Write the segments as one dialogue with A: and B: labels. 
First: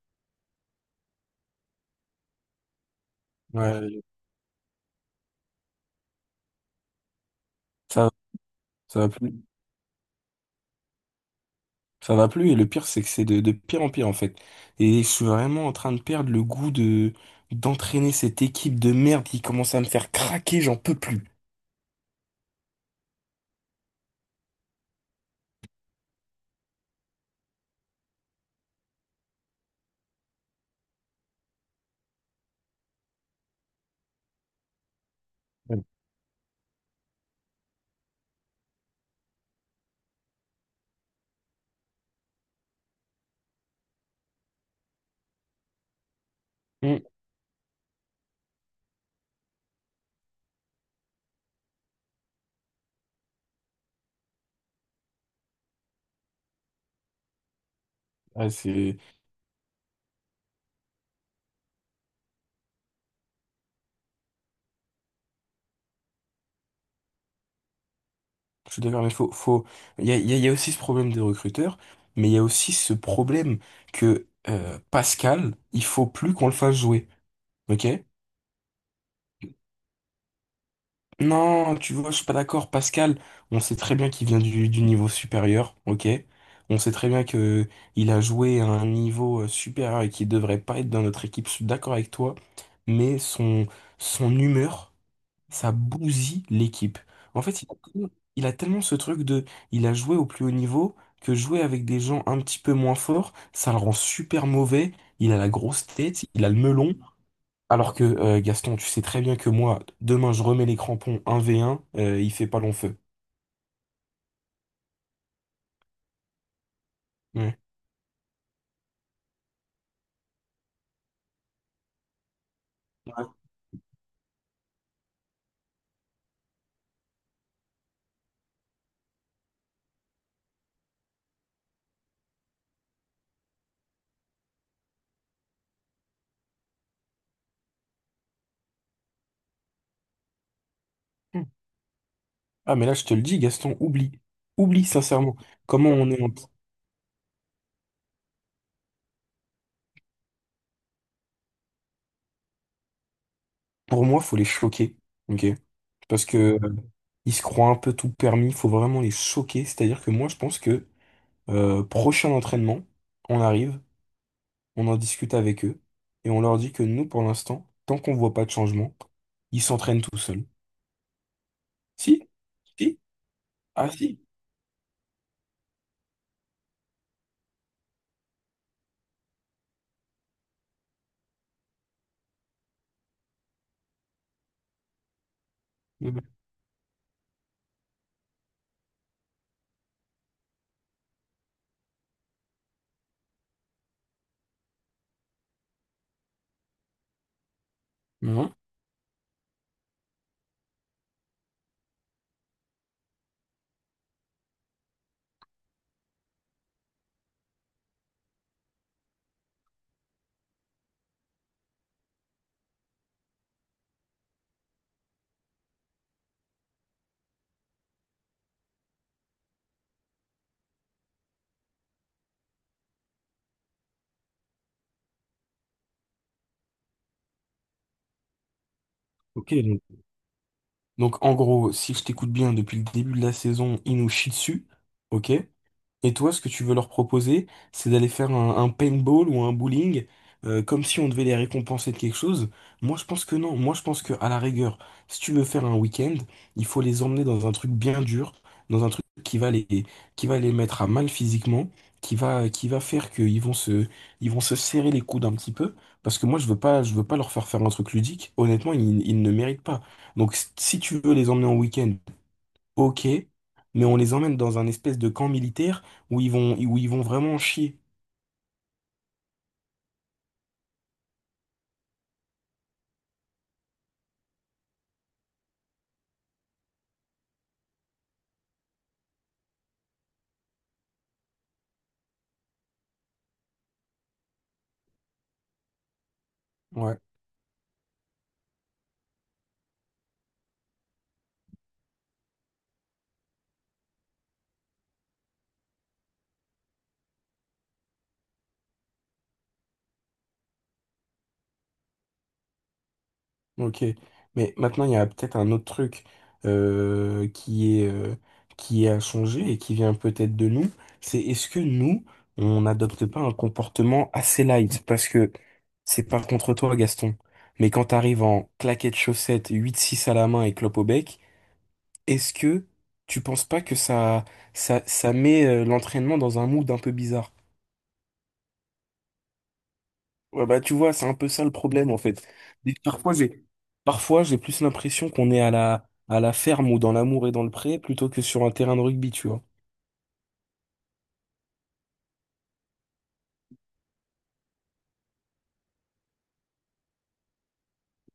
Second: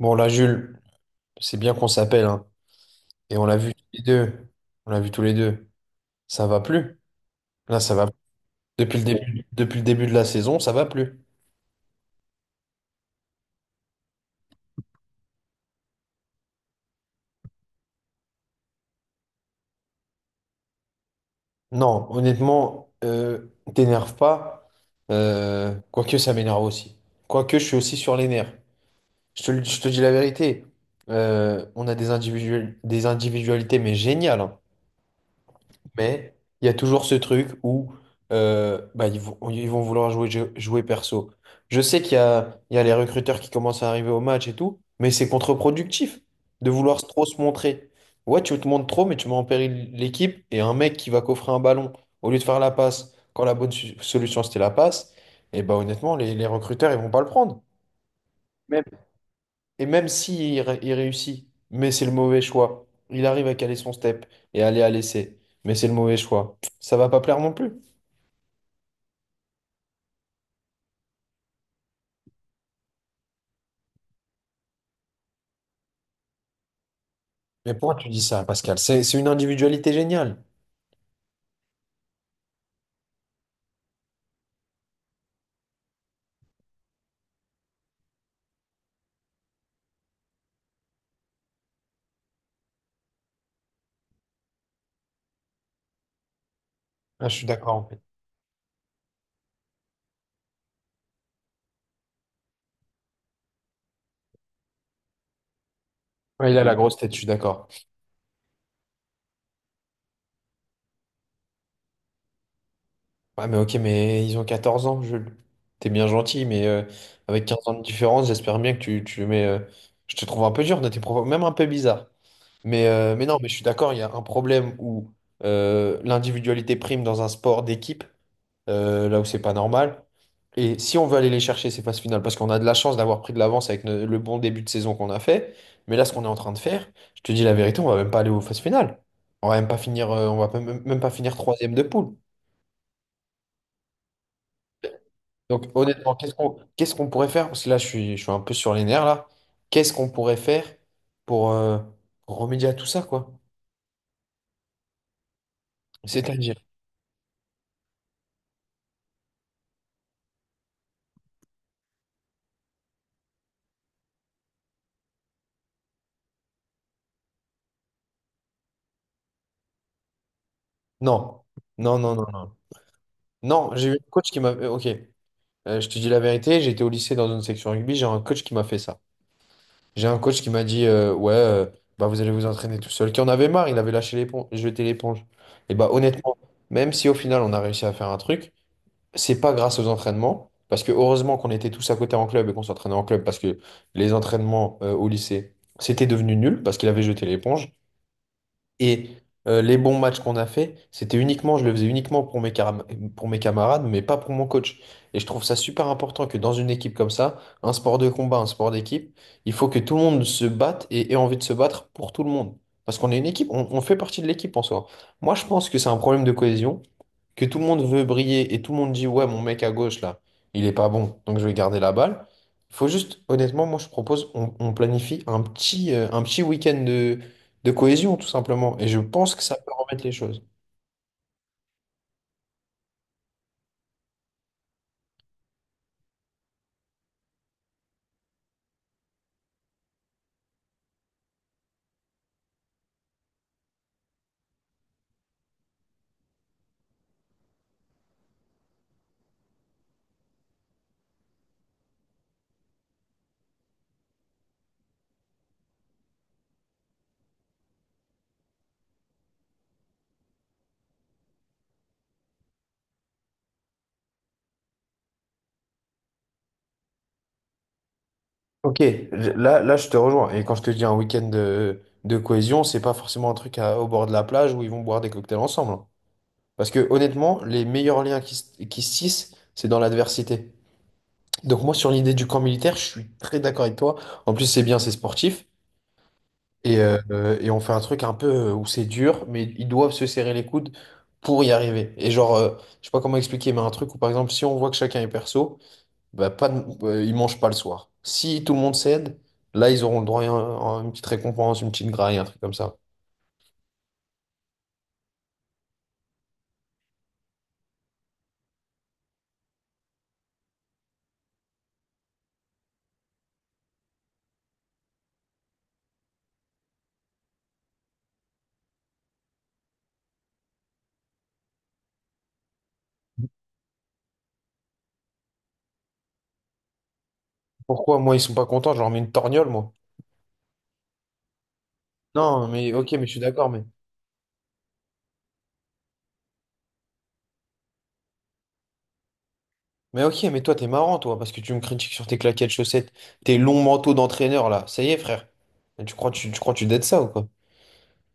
A: Bon, là, Jules, c'est bien qu'on s'appelle, hein. Et on l'a vu tous les
B: Ouais,
A: deux. On l'a vu tous les deux. Ça va plus. Là, ça va
B: ça,
A: plus. Depuis
B: ça
A: le
B: va plus,
A: début, depuis le début de la saison, ça va plus.
B: ça va plus, et le pire, c'est que c'est de pire en pire, en fait. Et je suis vraiment en train de perdre le goût d'entraîner cette équipe de merde qui commence à me faire craquer, j'en peux plus.
A: Non, honnêtement, t'énerve pas. Quoique, ça m'énerve aussi. Quoique, je suis aussi sur les nerfs. Je te dis la vérité. On a des individuels, des individualités, mais géniales, hein.
B: Ouais.
A: Mais il y a toujours ce truc où bah, ils vont vouloir jouer perso. Je sais qu'il y a les recruteurs qui commencent à arriver au match et tout, mais c'est contre-productif de vouloir
B: Mm.
A: trop se montrer. Ouais, tu te montres trop, mais tu mets en péril l'équipe et un mec qui va coffrer un ballon au lieu de faire la passe, quand la bonne solution c'était la passe, et bah honnêtement, les recruteurs ils vont pas le prendre.
B: Ouais, c'est,
A: Et même si il réussit, mais c'est le mauvais choix. Il arrive à caler son step et aller à l'essai, mais c'est le mauvais choix. Ça va pas plaire non plus.
B: je suis d'accord, mais faut, il y a aussi ce problème des recruteurs, mais il y a aussi ce problème que, Pascal, il faut plus qu'on le fasse jouer.
A: Mais
B: Ok?
A: pourquoi tu dis ça, Pascal? C'est une individualité géniale.
B: Non, tu vois, je suis pas d'accord, Pascal. On sait très bien qu'il vient du niveau supérieur, ok? On sait très bien que il a joué à un niveau supérieur et qu'il devrait pas être dans notre équipe. Je suis d'accord avec toi, mais son humeur, ça bousille l'équipe.
A: Ah, je
B: En
A: suis
B: fait, il
A: d'accord,
B: a,
A: en fait.
B: tellement Il a tellement ce truc il a joué au plus haut niveau, que jouer avec des gens un petit peu moins forts, ça le rend super mauvais. Il a la grosse tête, il a
A: Ouais,
B: le
A: il a la
B: melon.
A: grosse tête, je suis d'accord.
B: Alors que Gaston, tu sais très bien que moi, demain je remets les crampons 1 v 1. Il fait pas long feu.
A: Ouais, mais ok, mais ils ont 14 ans, Jules. T'es bien gentil, mais avec 15
B: Ouais.
A: ans de différence, j'espère bien que tu mets. Je te trouve un peu dur dans tes propos, même un peu bizarre. Mais non, mais je suis d'accord, il y a un problème où l'individualité prime dans un sport d'équipe, là où c'est pas normal. Et si on veut aller les chercher, ces phases finales, parce qu'on a de la chance d'avoir pris de l'avance avec le bon début de saison qu'on a fait, mais là, ce qu'on est en train de faire, je te dis la vérité, on va même pas aller aux phases finales. On va même pas finir, on va pas- même même pas finir
B: Ouais.
A: troisième de poule.
B: Ah mais là je te le dis, Gaston, oublie. Oublie sincèrement.
A: Donc
B: Comment on
A: honnêtement,
B: est en...
A: qu'est-ce qu'on pourrait faire? Parce que là, je suis un peu sur les nerfs là. Qu'est-ce qu'on pourrait faire pour, euh, pour remédier à tout ça, quoi?
B: Pour moi, faut les choquer. Ok? Parce que
A: C'est-à-dire.
B: euh, ils se croient un peu tout permis, faut vraiment les choquer. C'est-à-dire que moi je pense que prochain entraînement, on arrive, on en discute avec eux, et on leur dit que nous, pour l'instant, tant qu'on voit pas de changement, ils s'entraînent tout seuls.
A: Non, non, non, non,
B: Si?
A: non.
B: Si?
A: Non,
B: Ah
A: j'ai eu un
B: si?
A: coach qui m'a. Ok. Je te dis la vérité, j'étais au lycée dans une section rugby, j'ai un coach qui m'a fait ça. J'ai un coach qui m'a dit, ouais, bah vous allez vous entraîner tout seul, qui en avait marre, il avait lâché l'éponge, jeté l'éponge. Et bah
B: Mhm.
A: honnêtement, même si au final on a réussi à faire un truc, c'est pas grâce aux entraînements, parce que heureusement qu'on était tous à côté en club et qu'on s'entraînait en club, parce que les entraînements au lycée, c'était devenu nul, parce qu'il avait jeté l'éponge.
B: Mhm.
A: Et les bons matchs qu'on a fait, c'était uniquement, je le faisais uniquement pour mes camarades, mais pas pour mon coach. Et je trouve ça super important que dans une équipe comme ça, un sport de combat, un sport d'équipe, il faut que tout le monde se batte et ait envie de se battre pour tout le monde. Parce qu'on est une équipe, on fait partie de l'équipe en soi. Moi, je pense que c'est un problème de cohésion que tout le monde veut briller et tout le monde dit ouais, mon mec à gauche là, il est pas bon, donc je vais garder la balle. Il faut juste, honnêtement, moi je propose, on planifie un petit week-end de cohésion tout simplement. Et je pense que
B: Ok.
A: ça peut remettre les choses.
B: Donc en gros, si je t'écoute bien, depuis le début de la saison, il nous chie dessus, ok? Et toi, ce que tu veux leur proposer, c'est d'aller faire un paintball ou un bowling, comme si on devait les récompenser de quelque chose. Moi, je pense que non. Moi, je pense que, à la rigueur, si tu veux faire un week-end, il faut les emmener dans un truc bien dur, dans un truc qui va qui va les mettre à mal physiquement, qui va faire ils vont se serrer les coudes un petit peu. Parce que moi, je veux pas leur faire faire un truc ludique. Honnêtement, ils ne méritent pas. Donc, si tu veux les emmener en week-end, ok, mais on les emmène dans un espèce de camp militaire où ils vont vraiment chier.
A: Ok, là, je te rejoins. Et quand je te dis un week-end de cohésion, c'est pas forcément un truc au bord de la plage où ils vont boire des cocktails ensemble, hein. Parce que honnêtement, les meilleurs liens qui se tissent, c'est dans l'adversité. Donc moi sur l'idée du camp militaire, je suis très d'accord avec toi. En plus c'est bien, c'est sportif. Et,
B: Ouais,
A: euh, et on fait un truc un peu où c'est dur, mais ils doivent se serrer les coudes pour y arriver. Et genre, je sais pas comment expliquer, mais un truc où par exemple, si on voit que chacun est perso, bah, pas de- ils mangent pas le soir. Si tout le monde cède, là, ils auront le droit à une petite récompense, une petite graille, un truc comme ça.
B: ok. Mais maintenant, il y a peut-être un autre truc euh, qui est, euh, qui a changé et qui vient peut-être de nous. C'est est-ce que nous, on n'adopte pas un comportement assez light? Parce que c'est pas contre toi, Gaston. Mais quand t'arrives en claquettes chaussettes, 8-6 à la main et clope au bec, est-ce que tu penses pas que ça met l'entraînement dans un mood un peu bizarre?
A: Pourquoi, moi, ils sont pas contents, je leur mets une torgnole, moi.
B: Ouais, bah, tu vois, c'est un peu ça le problème, en fait.
A: Non, mais
B: Et
A: ok, mais je suis d'accord, mais.
B: parfois, j'ai plus l'impression qu'on est à à la ferme ou dans l'amour et dans le pré plutôt que sur un terrain de rugby, tu vois.
A: Mais ok, mais toi, t'es marrant, toi, parce que tu me critiques sur tes claquettes chaussettes, tes longs manteaux d'entraîneur, là. Ça y est, frère. Mais tu crois, tu crois, que tu dettes ça ou quoi?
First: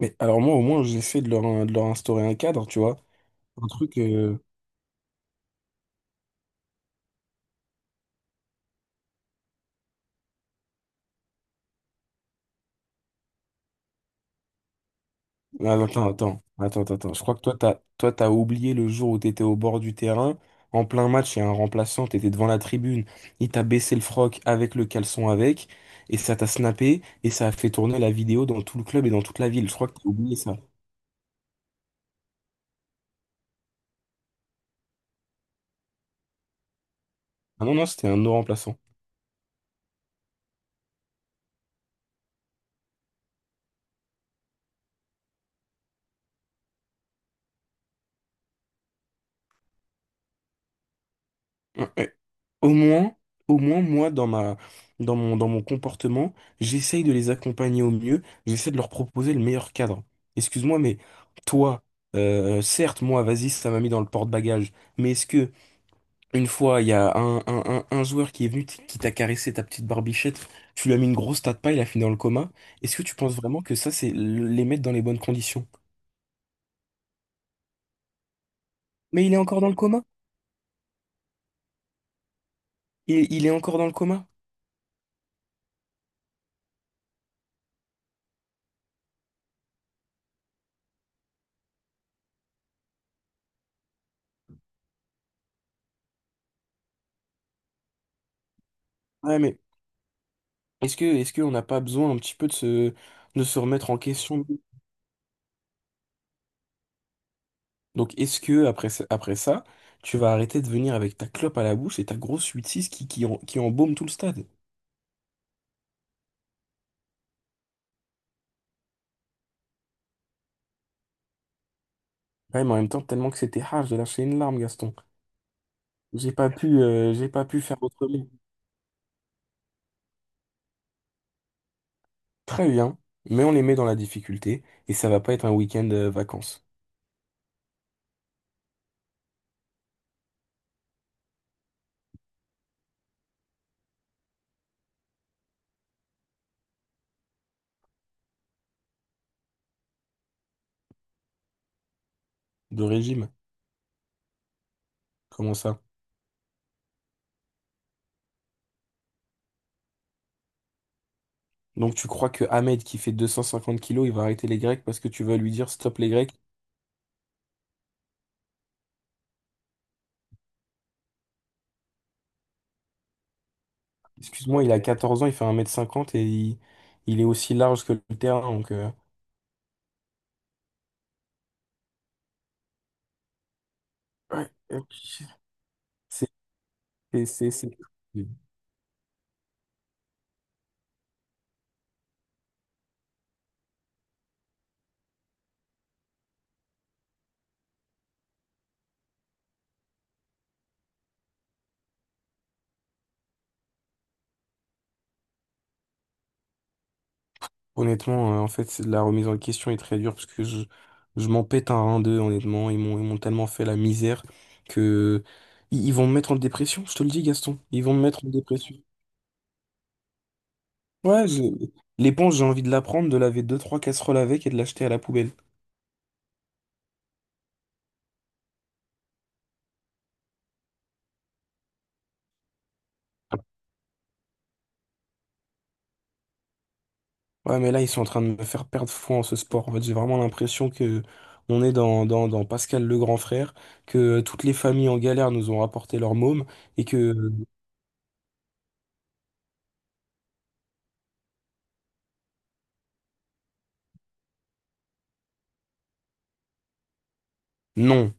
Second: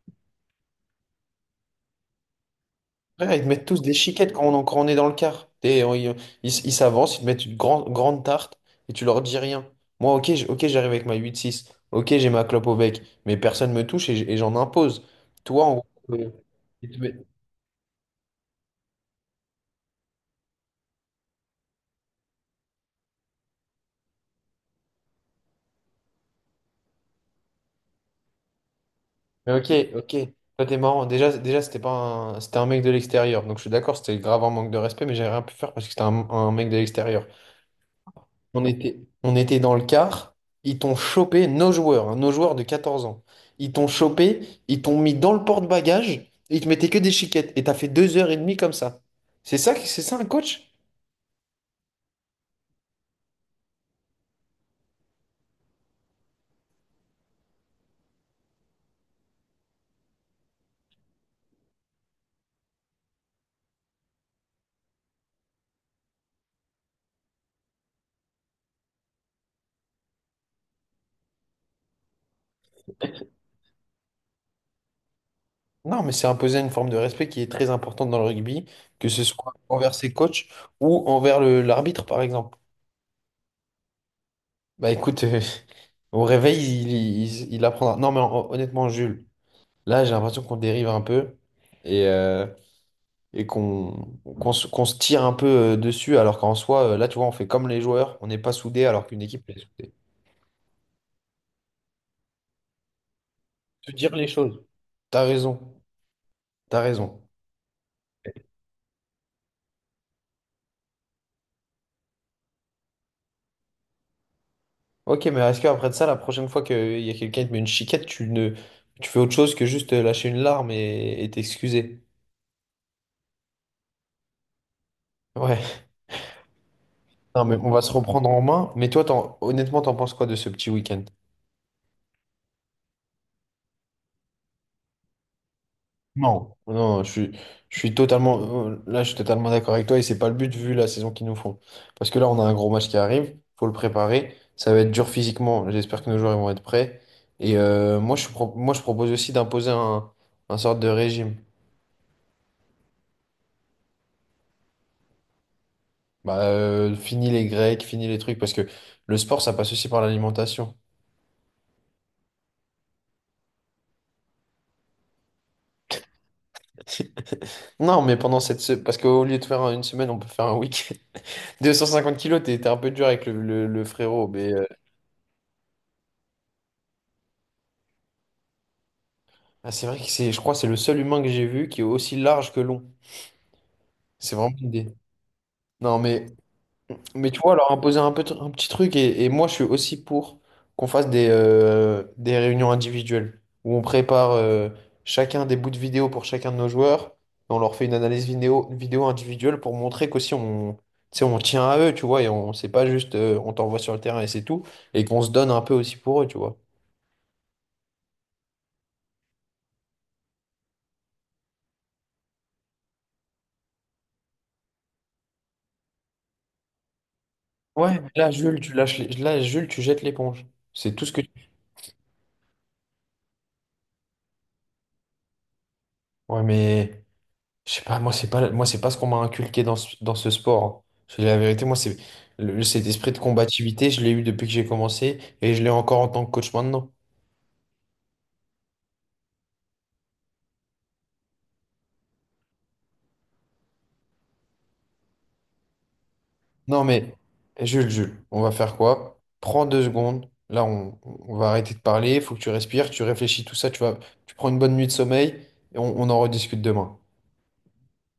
B: Mais alors, moi, au moins, j'essaie de de leur instaurer un cadre, tu vois.
A: Frère, ils te mettent
B: Un
A: tous des
B: truc,
A: chiquettes
B: euh...
A: quand on est dans le car. Ils ils s'avancent, ils te mettent une grande, grande tarte et tu leur dis rien. Moi, ok, j'arrive avec ma 8-6. Ok, j'ai ma clope au bec. Mais personne me touche et j'en impose. Toi,
B: ah,
A: en gros,
B: attends, attends, attends,
A: ils
B: attends,
A: te
B: attends. Je
A: mettent-
B: crois que toi, t'as oublié le jour où t'étais au bord du terrain. En plein match, il y a un remplaçant, t'étais devant la tribune. Il t'a baissé le froc, avec le caleçon avec. Et ça t'a snappé. Et ça a fait tourner la vidéo dans tout le club et dans toute la
A: Mais
B: ville. Je crois
A: ok,
B: que t'as
A: ok.
B: oublié ça.
A: Toi, t'es marrant. Déjà, c'était pas un, c'était un mec de l'extérieur. Donc, je suis d'accord, c'était grave un manque de respect, mais j'ai rien pu faire parce que c'était un mec de l'extérieur.
B: Ah non, non, c'était un no
A: On
B: remplaçant.
A: était, on était dans le car, nos joueurs, hein, nos joueurs de 14 ans, ils t'ont chopé, ils t'ont mis dans le porte-bagages, et ils te mettaient que des chiquettes, et t'as fait 2 heures et demie comme ça. C'est ça, c'est ça un coach?
B: Ouais, ouais. Au moins, Au moins, moi, dans dans mon comportement, j'essaye de les accompagner au mieux, j'essaie de leur proposer le meilleur cadre. Excuse-moi, mais toi, certes, moi, vas-y, ça m'a mis dans le porte-bagages, mais une fois, il y a un joueur qui est venu, qui t'a caressé ta petite barbichette, tu lui as mis une grosse tas de paille, il a fini dans le coma, est-ce que tu penses vraiment que ça, c'est les mettre dans les bonnes conditions?
A: Non, mais c'est imposer une forme de respect qui est très importante dans le rugby, que ce
B: Mais il est
A: soit
B: encore dans le
A: envers
B: coma?
A: ses coachs ou envers l'arbitre, par exemple.
B: Il est encore dans le coma?
A: Bah écoute, au réveil, il apprendra. Non, mais honnêtement, Jules, là, j'ai l'impression qu'on dérive un peu, et... euh, et qu'on se tire un peu dessus, alors qu'en soi, là, tu vois, on fait comme les joueurs, on n'est pas soudés alors qu'une
B: Ouais,
A: équipe
B: mais
A: elle est soudée.
B: est-ce que, est-ce qu'on n'a pas besoin un petit peu de de se
A: Se
B: remettre en
A: dire les
B: question?
A: choses. T'as raison, t'as raison.
B: Donc, est-ce que après, après ça, tu vas arrêter de venir avec ta clope à la bouche et ta grosse 8-6 qui embaume tout le stade?
A: Ok, mais est-ce qu'après de ça, la prochaine fois qu'il y a quelqu'un qui te met une chiquette, tu ne, tu fais autre chose que juste lâcher une larme et t'excuser?
B: Ouais, mais en même temps, tellement que c'était hard, j'ai lâché une larme, Gaston.
A: Ouais,
B: J'ai
A: non,
B: pas
A: mais
B: pu
A: on va
B: faire
A: se
B: autrement.
A: reprendre en main. Mais toi, honnêtement, t'en penses quoi de ce petit week-end?
B: Très bien, mais on les met dans la difficulté et ça va pas être un week-end
A: Non.
B: vacances
A: Non, je suis totalement, là, je suis totalement d'accord avec toi et c'est pas le but vu la saison qu'ils nous font. Parce que là, on a un gros match qui arrive, faut le préparer. Ça va être dur physiquement. J'espère que nos joueurs ils vont être prêts. Et moi, je propose aussi d'imposer un sorte de régime.
B: de régime. Comment ça?
A: Bah, fini les grecs, fini les trucs, parce que le sport, ça passe aussi par l'alimentation.
B: Donc, tu crois que Ahmed qui fait 250 kilos, il va arrêter les Grecs parce que tu vas lui dire stop les Grecs?
A: Non, mais parce qu'au lieu de faire une semaine, on peut faire un week-end. 250 kilos, t'es un peu dur avec le frérot, mais.
B: Excuse-moi, il a 14 ans, il fait 1 mètre 50 et il est aussi large que le terrain. Donc,
A: Ah, c'est vrai que c'est, je crois, que c'est le seul humain que j'ai vu qui est aussi large que long. C'est
B: ouais,
A: vraiment une
B: euh,
A: idée. Non, mais,
B: c'est, c'est,
A: mais tu
B: c'est-
A: vois, leur
B: c'est-
A: imposer un peu, un petit truc, et moi, je suis aussi pour qu'on fasse des réunions individuelles où on prépare chacun des bouts de vidéo pour chacun de nos joueurs, et on leur fait une analyse vidéo, vidéo individuelle pour montrer qu'aussi on, tu sais, on tient à eux, tu vois, et on, c'est pas juste on t'envoie sur le terrain et c'est tout, et qu'on se donne un peu aussi pour eux, tu vois.
B: honnêtement, la remise en question est très dure parce que je m'en pète un 1 d'eux, honnêtement. Ils m'ont tellement fait la misère que ils vont me mettre en dépression, je te le dis, Gaston. Ils vont
A: Ouais,
B: me
A: mais
B: mettre en
A: là, Jules, tu
B: dépression.
A: lâches les- là, Jules, tu jettes l'éponge. C'est tout ce que
B: Ouais, je-
A: tu...
B: L'éponge, j'ai envie de la prendre, de laver 2 3 casseroles avec et de l'acheter à la poubelle.
A: Ouais, mais. Je sais pas, moi c'est pas ce qu'on m'a inculqué dans ce sport, hein. Je te dis la vérité, moi c'est cet esprit de combativité, je l'ai eu depuis que j'ai commencé et je l'ai encore en tant que coach maintenant.
B: Ouais, mais là, ils sont en train de me faire perdre foi en ce sport. En fait, j'ai vraiment l'impression que on est dans, dans Pascal le grand frère, que toutes les familles en galère nous ont rapporté leur môme,
A: Non
B: et
A: mais
B: que
A: Jules, Jules, on va faire quoi? Prends 2 secondes. Là, on va arrêter de parler, il faut que tu respires, tu réfléchis, tout ça, tu vas, tu prends une bonne nuit de sommeil et on en rediscute demain.
B: non.